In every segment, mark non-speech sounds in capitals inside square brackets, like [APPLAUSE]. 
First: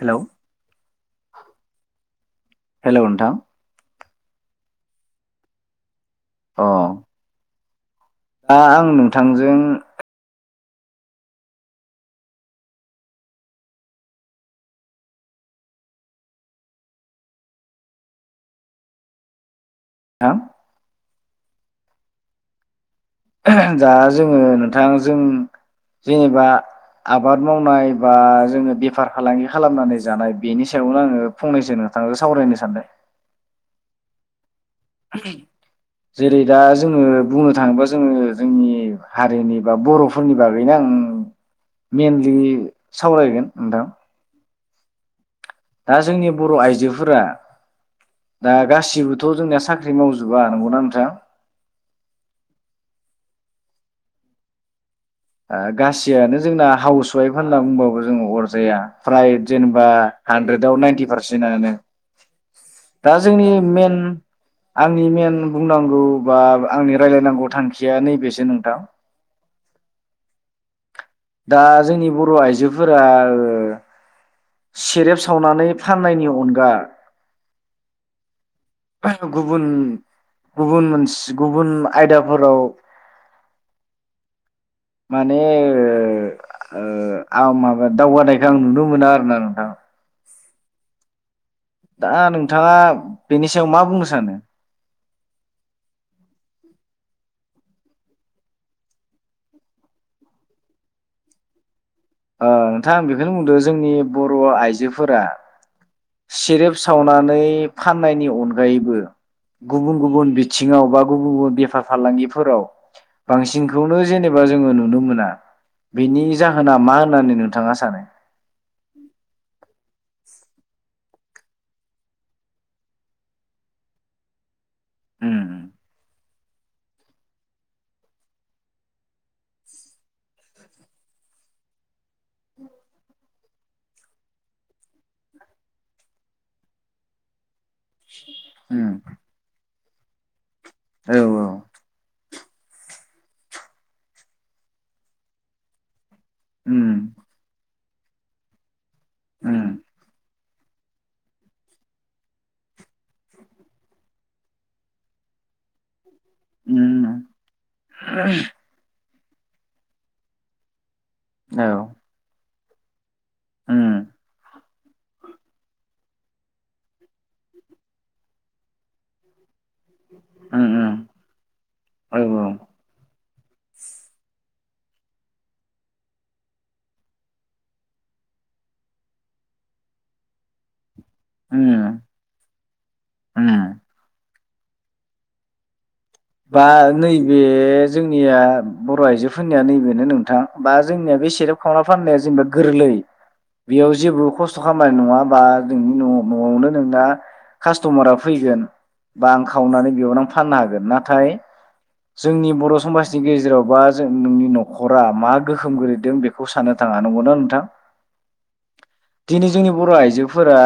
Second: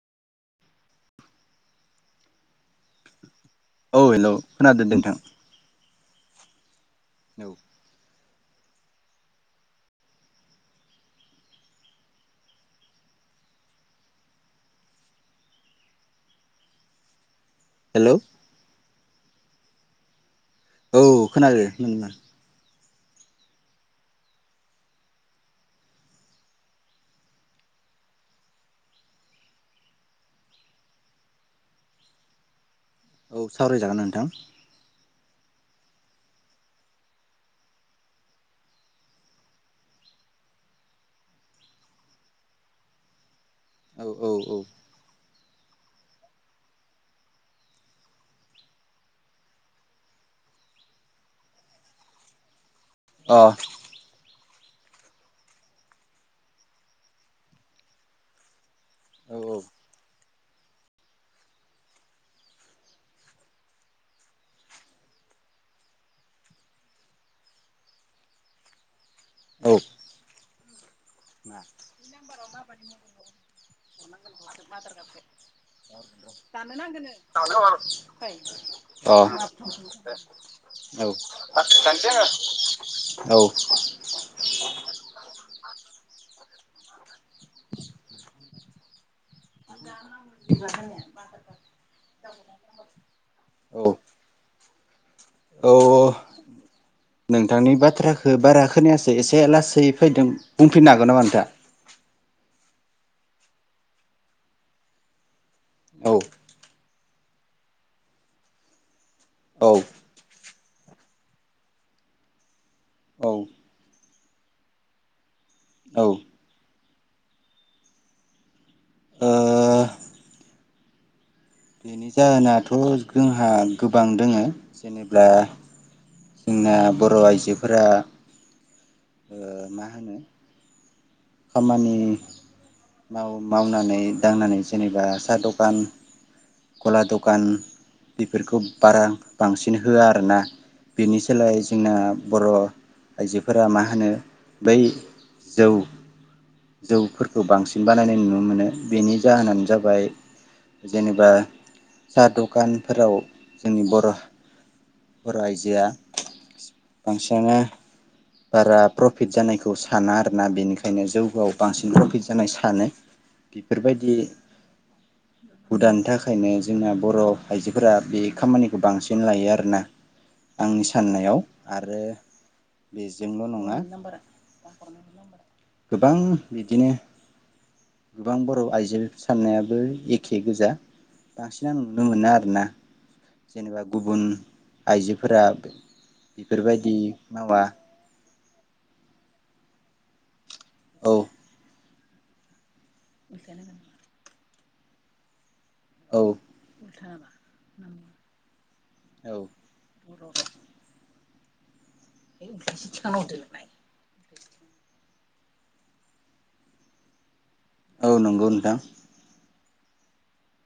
हेल' हेल' नोंथां। औ हेलौ खोनादों दे नोंथां। अ। औ। ओ आं नोंथांजों हेल'। [UNINTELLIGIBLE] औ खोनादों नोंना आ दा जोंङो नोंथां जों जेनोबा आबाद मावनाय बा जोंङो बेफार फालांगि खालामनानै जानाय बेनि सायावनो आंङो फंनैसो नोंथां सावरायनो सानदों। औ सावरायजागोन नोंथां। जेरै दा जोंङो बुंनो थांङोबा जोंङो जोंनि हारिनि बा बर'फोरनि बागैनो आं मेनलि सावरायगोन नोंथां औ औ औ। दा जोंनि बर' आइजोफोरा दा गासिबोथ' जोंनिया साख्रि मावजोबा नंगौना नोंथां? अ। ओ गासैयानो जोंना हाउस वाइफ होनना बुंबाबो जोंङो अरजाया। फ्राइ औ जेनोबा हानद्रेदआव नाइन्टि पारसेन्ट नानो दा जोंनि मेन आंनि मेन बुंनांगौ बा आंनि रायलायनांगौ थांखिया नैबेसो नोंथां औ। दा जोंनि बर' आइजोफोरा ओ [UNINTELLIGIBLE] सेरेब सावनानै फाननायनि अनगा अ गुबुन गुबुन औ मोनसे गुबुन आयदाफोराव औ। माने ओ ओ आं माबा दावगानायखौ आं नुनो मोना आरोना नोंथां। [INAUDIBLE] दा नोंथांङा बेनि सायाव मा बुंनो सानो? औ औ, नोंथांनि बाथ्राखौ बारा खोनायासै एसे लासै फैदों, बुंफिननो हागोन नामा नोंथांङा? ओ नोंथां आं बेखौनो बुंदों जोंनि बर' आइजोफोरा औ। सेरेब सावनानै फाननायनि अनगायैबो औ गुबुन गुबुन बि थिंङाव बा गुबुन गुबुन बेफार फालांगिफोराव औ बांसिनखौनो जेनोबा जोंङो नुनो मोना। औ ओ बिनि जाहोना मा होननानै नोंथांङा सानो? बेनि जाहोनाथ' जोंहा गोबां दोंङो जेनोब्ला उम जोंना बर' आइजोफोरा ओ मा होनो खामानि उ माव मावनानै दांनानै जेनोबा साहा दखान गला दखान बेफोरखौ उम बारा बांसिन नो होआ आरो ना औ बेनि औ सोलाय जोंना बर' आइजोफोरा मा होनो बै जौ उम जौफोरखौ बांस बानायनाय नुनो मोनो बेनि उम जाहोनानो जाबाय जेनेबा साहा दखान फोराव जोंनि बर' बर' आइजोआ उम बांसिआनो बारा प्रफिट जानायखौ साना आरोना बेनिख खायनो जौगआव औ बांसिन प्रफिट जानाय सा सानो उम बेफोरबायदि हुदानि थाखायनो जोंना बर' आइजोफोरा बे खामानिखौ बांसिन लायो आरोना उम आंनि उम साननायाव आरो औ औ बेजोंल' नङा [UNINTELLIGIBLE] गोबां बिदिनो गोबां बर' आइजो साननायाबो एखे गोजा बांसिन आं उम नुनो मोना आरोना उम जेनेबा गुबुन आइजोफोरा बा बेफोरबायदि नैबे मावा जोंनिया बर' आइजोफोरनिया नैबेनो नोंथां बा औ जोंनिया बे सेरेब खावना फाननाया जेनेबा गोरलै बेयाव जेबो खस्थ [UNINTELLIGIBLE] खामानि नङा बा नोंनि न' औ न'आवनो नोंना खास्ट'मारा फैगोन बा औ आं खावनानै बेयावनो आं फाननो हागोन ना हाय जोंनि बर' समाजनि गेजेराव बा जों नोंनि न'खरा मा गोहोम गोलैदों बेखौ साननो थाङा नंगौना नोंथां? औ नंगौ नोंथां दिनै जोंनि बर' आइजोफोरा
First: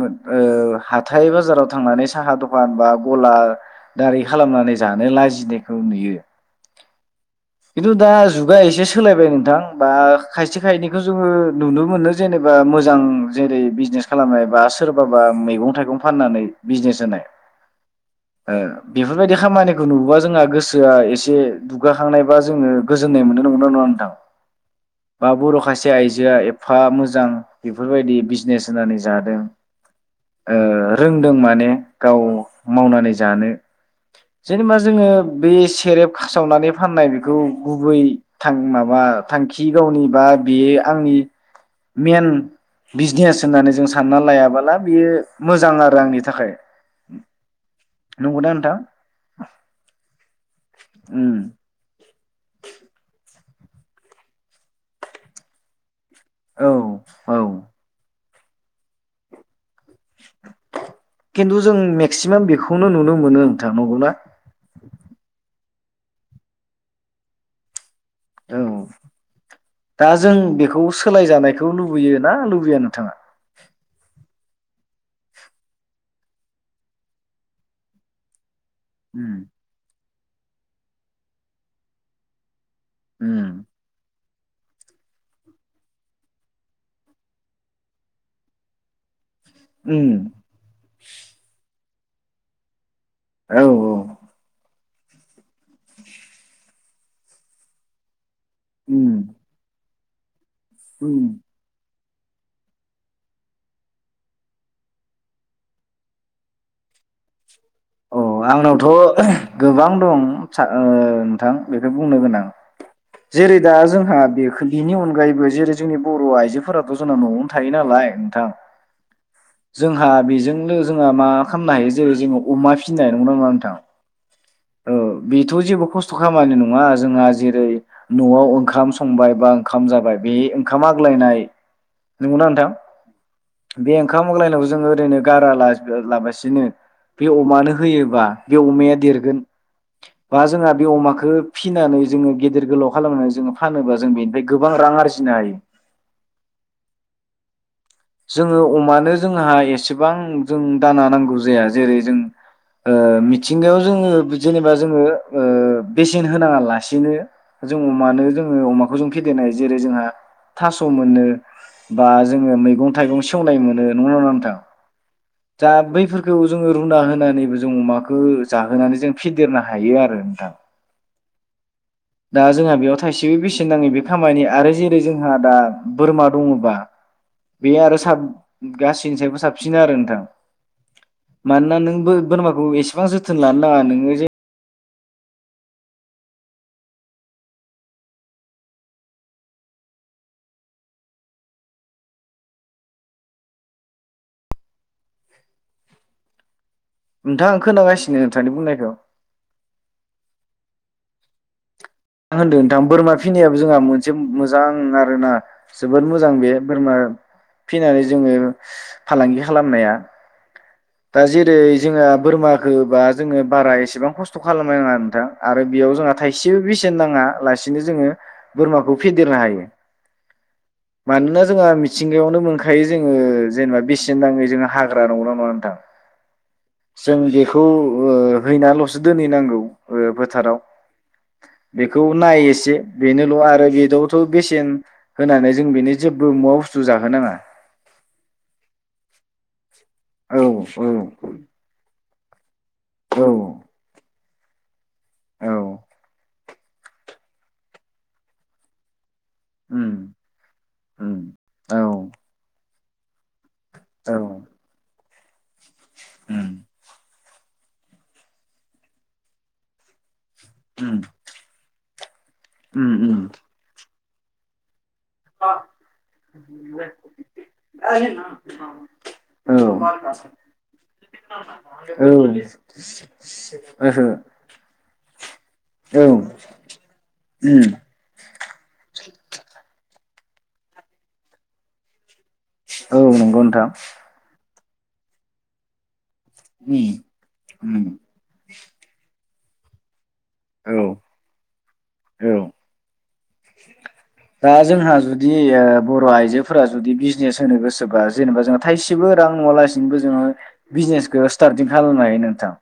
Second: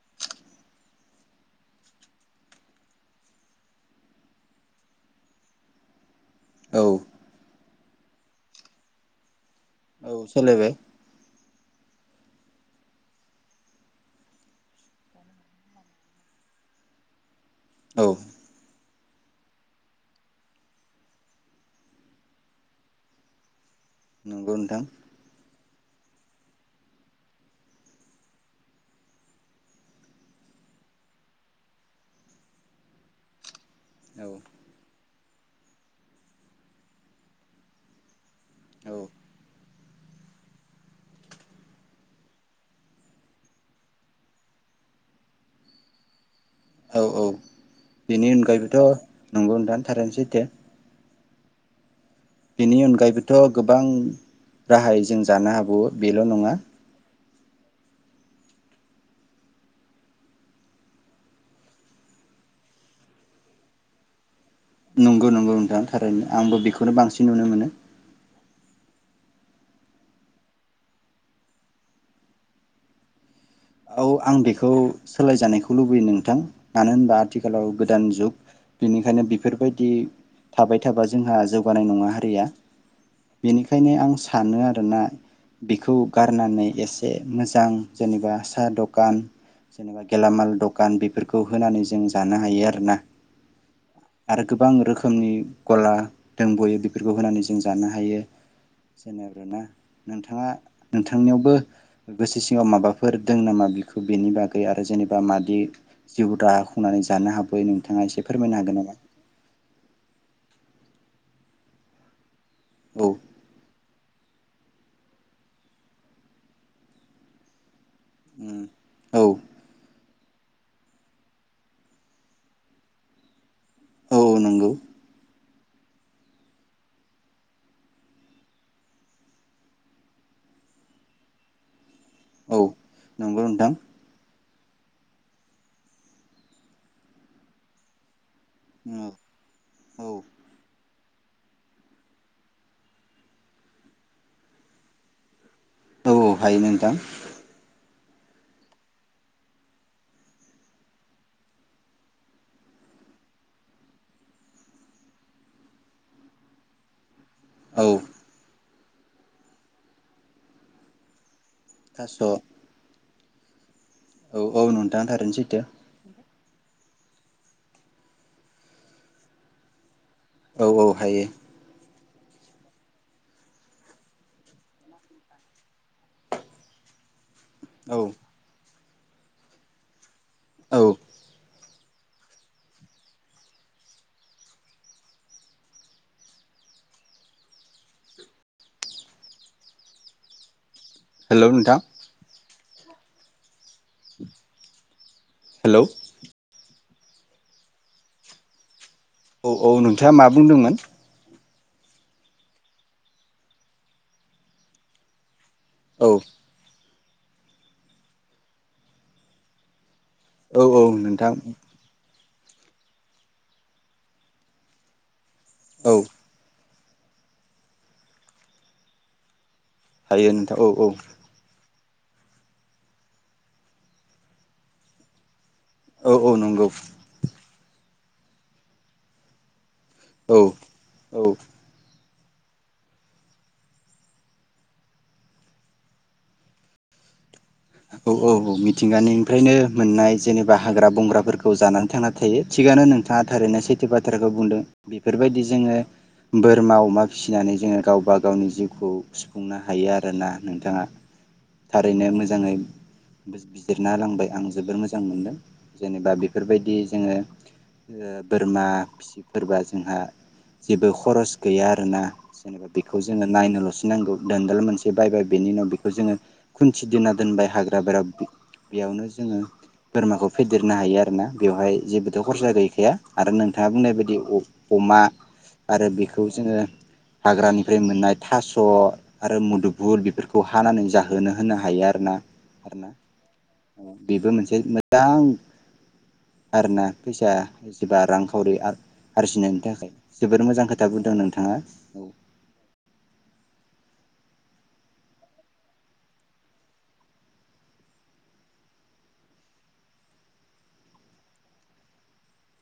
मो ओ हाथाय बाजाराव थांनानै साहा दखान बा गला दारि खालामनानै जानो लाजिनायखौ नुयो औ खिन्थु दा जुगा एसे सोलायबाय नोंथां बा औ खायसे सोलायबाय खायनैखौ जोङो नुनो मोनो जेनेबा मोजां जेरै बिजनेस खालामनाय बा सोरबाबा मैगं थाइगं फाननानै बिजनेस होनाय औ ओ बेफोरबायदि खामानिखौ नुबोबा जोंहा गोसोआ एसे दुगाखांनाय बा जोङो गोजोननाय मोननो नंगौना नङा नों औ नंगौ नोंथां बाबु रखायसे खायसे आइजोआ एफा मोजां बेफोरबायदि बिजनेस होनानै जादों ओ रोंदों माने गाव मावनानै जानो औ जेनेबा जोङो बे सेरेब सावनानै फाननाय बेखौ गौ गुबै थां औ माबा थांखि गावनि बा बेयो आंनि मेइन बिजनेस होननानै जों सानना लायाबोला बेयो मोजां आरो आंनि थाखाय औ औ बेनि नंगौना अनगायैबोथ नोंथां नंगौ नोंथां थारैनो सैथो उम थ गोबां राहायै जों जानो हाबावो बेल नङा औ औ खिन्थु जों मेक्सिमाम बेखौनो नुनो मोनो नोंथां नंगौना नंगौ नंगौ नोंथां थारैनो आंबो बेखौनो बांसिन नुनो मोनो औ दा जों बेखौ सोलाय जानायखौ लुबैयो ना लुबैया नोंथाङा औ आं बेखौ सोलायजानायखौ लुबैयो नोंथां मानो होनबा आथिखालाव गोदान जुग बेनिखायनो उम बेफोरबायदि थाबाय थाबा जोंहा जौगानाय नङा हारिया उम बेनिखायनो आं स सानो आरोना बेखौ गारनानै एसे मोजां जेनेबा दखान जेनेबा उम गेलामाल दखान बेफोरखौ होनानै जों जानो हायो आरो ना औ औ आरो गोबां रोखोम ! ! ! ! गला दोंबावो बिदि बेफोरखौ होनानै जों जानो हायो उम जोङो आरो ना नोंथाङा उम नोंथांनियावबो गोसो सिङाव माबाफोर दों नामा बिखौ बेनि बागै आरो जेनेबा मादि जिउ राहा खुंनानै जानो हाबैयो नों अ आंनावथ' गोबां दं। ओ नोंथां बेखौ बुंनो गोनां औ जेरै दा जोंहा बेख बिनि अनगायैबो जेरै जोंनि बर' आइजोफोराथ' जोंना न'आवनो थायो नालाय नोंथां औ जों आ बेजोंनो जोंहा मा खामनो हायो जेरै जोंङो अमा फिसिनाय नंगौना नाङा नोंथां? औ औ नंगौ। औ बेथ' जेबो खस्थ' खामानि नङा जोंहा जेरै न'आव ओंखाम संबाय बा ओंखाम जाबाय बे ओंखाम आग्लायनाय नंगौना औ नोंथां? नंगौ नोंथां बे ओंखाम मग्लायनायखौ जों ओरैनो गारा ला-लाबासिनो बे अमानो होयोबा बे अमाया औ देरगोन औ बा जोंहा बे अमाखो खो फिसिनानै जोङो गिदेर गोलाव खालामनानै जोङो फानोबा जों बेनिफ्राय गोबां रां आरजिनो हायो। औ हायो नोंथां। जोङो अमानो जोंहा एसेबां जों दाना नांगौ जाया जेरै जों ओ मिथिंगायाव जोङो बि जेनेबा जोङो ओ बेसेन होनाङा लासेनो जों औ अमानो जोङो अमाख जों फेदेरनाय जेरै जोंहा थास' मोनो बा थास' औ जोङो मैगं थाइगं सेवनाय मोनो नंगौना नङा नोंथां? औ थारैनो सैथो दा बैफोर बेखौ जोङो रुना होनानैबो जों अमाखौ जाहोनानै जों फेदेरनो हायो आरो। नोंथां औ औ हायो। दा जोंहा बेयाव थाइसेबो बेसेन नाङै बे खामानि आरो जेरै जोंहा दा बोरमा दङबा बे आरो औ साब गासैनि सायबो साबसिन आरो नोंथां। औ मानो ना नों बोर-बोरमाखौ एसेबां जोथोन लानो नाङा नोङो जे हेल' नोंथां? हेल' नोंथां आं खोनागासिनो नोंथांनि बुंनायखौ। औ औ नोंथाङा मा बुंदोंमोन? आं होनदों नोंथां बोरमा फिनायाबो जोंहा मोनसे मोजां आरोना जोबोद औ मोजां बे बोरमा फिनानै जोङो फालांगि खालामनाया। औ औ दा नोंथां जेरै जोंङो बोरमाखोबा जोङो बारा एसेबां खस्थ' खालामनो नाङा नोंथां। आरो औ बेयाव जोंहा थाइसेबो बेसे सेन नाङा लासिनो जोङो बोरमाखौ फेदेरनो हायो। हायो नोंथां औ औ सिंगायावनो मोनखायो जोङो जेनेबा बेसेन नाङै जोङो हाग्रा नंगौ ना नङा नोंथां औ औ नंगौ खौ ओ हैनाल'सो दोनहैनांगौ ओ औ फोथाराव बे औ बेखौ नाय एसे बेनोल' आरो बेदावथ' बेसेन होनानै जों बेनो जेबो मुवा बुस्थु जाहोनाङा औ औ औ मिथिंगानिफ्रायनो मोननाय औ जेनेबा औ हाग्रा बंग्राफोरखौ जानानै थांना खायो थिगानो औ नोंथाङा थारैनो सैथो बाथ्राखौ बुंदों बेफोरबायदि औ जोङो बोरमा अमा फिसिनानै जोङो गावबा गावनि जिउखौ खुंनो हायो उम आरोना नोंथाङा उम औ थारैनो मोजां ङै बिजिरना औ होलांबाय आं जोबोर मोजां मोजां मोनदों जेनेबा उम बेफोरबायदि जोङो बोरमा फिसिफोरबा जोंहा जेबो उम खरस गैया आरोना जेनेबा उम बेखौ उम जोङो नायनोल'सो नांगौ दोनदाल मोनसे बायबाय बेनि उनाव बेखौ जोङो खुनथि दोना होनबाय हाग्रा बेयावनो जोङो औ बोरमाखौ फेदेरनो हायो आरोना बेवहाय जेबोथ' खरसा ओहो गैखाया आरो नोंथाङा बुंनाय बायदि अमा आरो औ बेखौ जोङो उम हाग्रानिफ्राय मोननाय थास' आरो मुदुबु बेफोरखौ हानानै जाहोनो होनो हायो आरो ना औ नंगौ नोंथां दां आरोना उम फैसाया उम एसेबा रांखावरि आरो आरजिनायनि थाखाय जोबोर मोजां औ खोथा बुंदों नोंथाङा औ दा जोंहा जुदि ओ बर' आइजोफोरा जुदि बिजनेस होनो गोसोबा जेनेबा जोंहा थाइसेबो रां नुवालासिनोबो जोङो बिजनेसखौ स्टार्टिं खालामनो हायो नोंथां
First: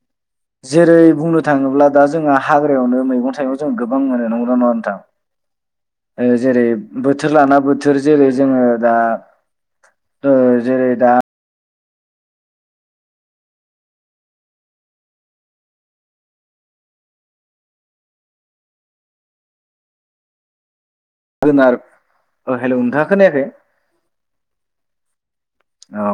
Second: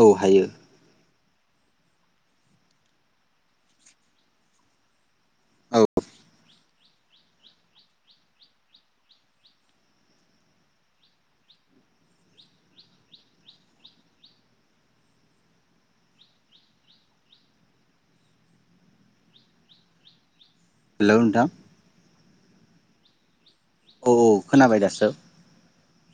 औ हायो जेरै बुंनो थाङोब्ला दा जोंहा हाग्रायावनो मैगं थाइं जों गोबां मोनो नंगौना नङा नोंथां औ जेरै बो थोर लाना बोथोर जेरै जोङो दा जेरै दा हेल' नोंथां। हेल' नोंथाङा खोनायाखै। औ औ खोनाबाय दासो। औ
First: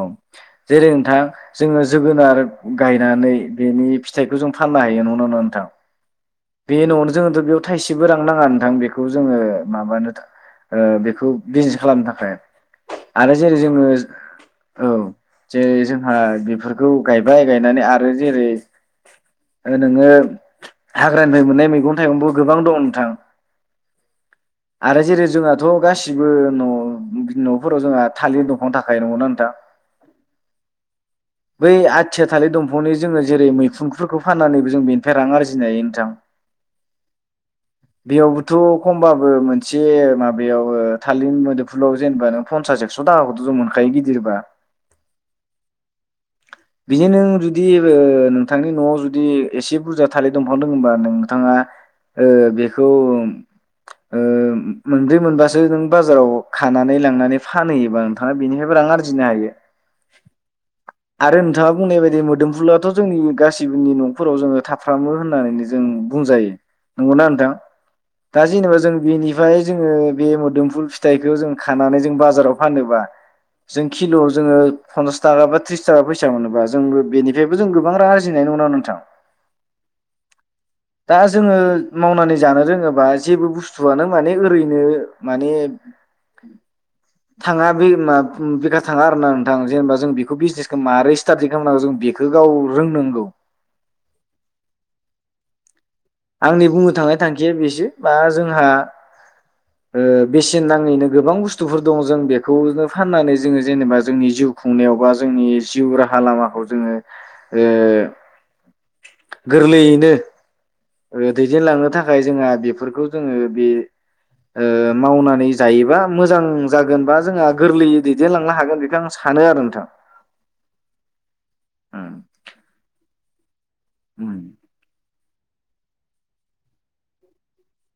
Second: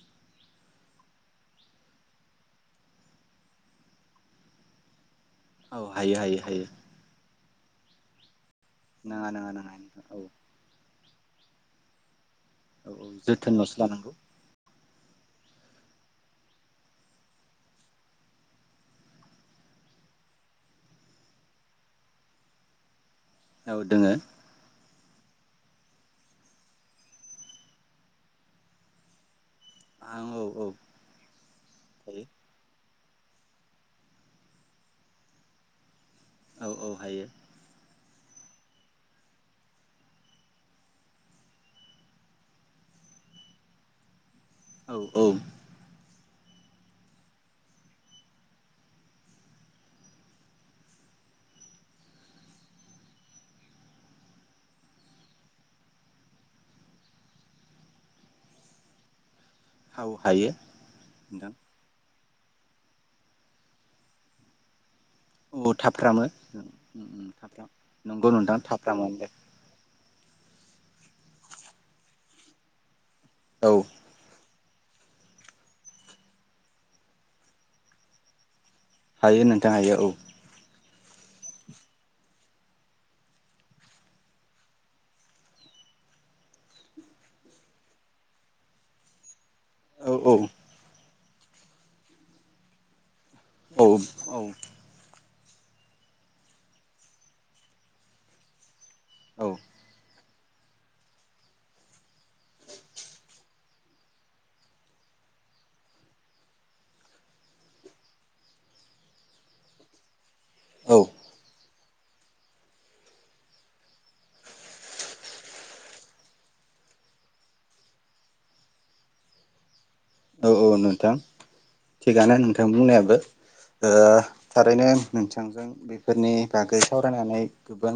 जेरै नोंथां जोङो जोगोनार गायनानै बेनि फिथाइखौ जों फाननो हायो नङा नोंगौना नंङा औ हायो हायो हायो नोंथां बे न'आवनो थाइसेबो रां नाङा। नोंथां बेखौ नङा जोङो नङा नङा औ थ' ओ बेखौ बिजनेस खालामनो थाखाय। औ औ आरो जेरै जोथोनल'सो जोङो लानांगौ औ। जे जोंहा बेफोरखौ गायबाय गायनानै आरो जेरै नोङो हाग्रानिफ्राय मोननाय मैगं थाइगंबो गोबां दं नोंथां। औ दोङो। आरो जेरै जोंहाथ' गासिबो न' न'फोराव जोंहा थालिर दंफांन थाखायोना नोंथां। आ औ औ। बै आथिया हायो थालिर दंफां जोङो जेरै मैखुनफोरखौ फाननानैबो जों बेनिफ्राय रां आरजिनो हायो नोंथां। औ औ हायो। बेयावबोथ' खमबाबो मोनसे माबायाव थालिर मोदोमफुलाव जेनेबा नों फनसास एकस' थाखाखौथ' जों मोनखायो गिदिरबा। औ औ। बिदि नों जुदि नोंथांनि न'आव जुदि एसे बुरजा थालिर दंफां दङबा नोंथाङा ओ बेखौ ओ मोनब्रै मोनबासो नों बाजाराव खानानै लांनानै फानहैयोबा नोंथाङा बेनिफ्रायबो रां आरजिनो हायो। औ हायो। आरो नोंथां नोंथाङा बुंनाय बायदि मोदोमफुलाथ' जोंनि गासिबोनि न'फोराव जोङो थाब फ्रामो होननानैनो औ जों थाफ्रामो बुंजायो नंगौना नोंथां थाफ्राम नंगौ दा नोंथां जेनेबा जों थाफ्रामो दे बेनिफ्राय जोङो बे मोदोमफुल फिथाइखौ जों खानानै जों बाजाराव फानोबा औ जों खिल'आव जोङो पनसासथाखा बा थ्रिसथाखा फैसा मोनोबा जोंबो बेनिफ्रायबो जों गोबां रां आरजिनायनि उनाव हायो नोंथां हायो औ। दा जोङो मावनानै जानो रोङोबा जेबो बुस्थुआनो माने ओरैनो माने थाङा बे मा बेखार थाङा आर ना नोंथां जेनेबा औ औ बे बिजनेसखौ मारै स्टाडि खालामनांगौ जों बेखौ गाव रोंनांगौ। औ औ। आंनि बुंनो थांनाय थांखिया बेसो बा जोंहा औ ओ बेसेन नाङैनो गोबां बुस्थुफोर दङ जों बेखौनो फाननानै जोङो जेनेबा जोंनि जिउ खुंनायाव बा जोंनि जिउ राहा लामाखौ जोङो ओ गोरलैयैनो औ ओ दैदेनलांनो थाक खाय जोंहा बेफोरखौ जोङो बे ओ मावनानै जायोबा मोजां जागोन बा जोंहा गोरलैयै दैदेनलांनो हागोन बेखौ आं सानो आरो नोंथां। औ औ नोंथां। उम थिगानो नोंथां बुंनायाबो। ओ उम थारैनो नों थांजों बेफोरनि बागै सावरायनानै गोबां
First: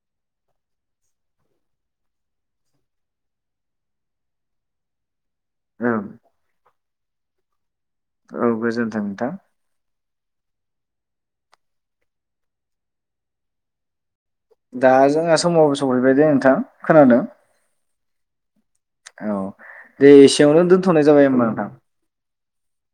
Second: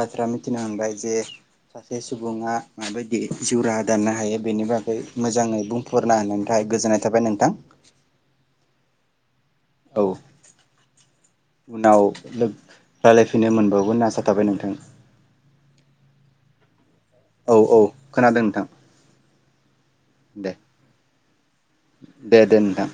बाथ्रा मिथिनो मोनबाय जे सासे सुबुङा माबायदि जिउ राहा दानो हायो बेनि बागै मोजाङै औ बुंफोरनो हानायानोथ' गोजोननाय थाबाय नोंथां। औ गोजोन्थों नोंथां। औ उनाव रायलायफैनो मोनबावगोन होनना आसा थाबाय नोंथां दा जोंहा समाव सहैबाय नोंथां खोनादों? औ औ खोनादों नोंथां। औ दे एसेयावनो दोन्थ'नाय जाबाय। होमबा नोंथां दे दे नोंथां।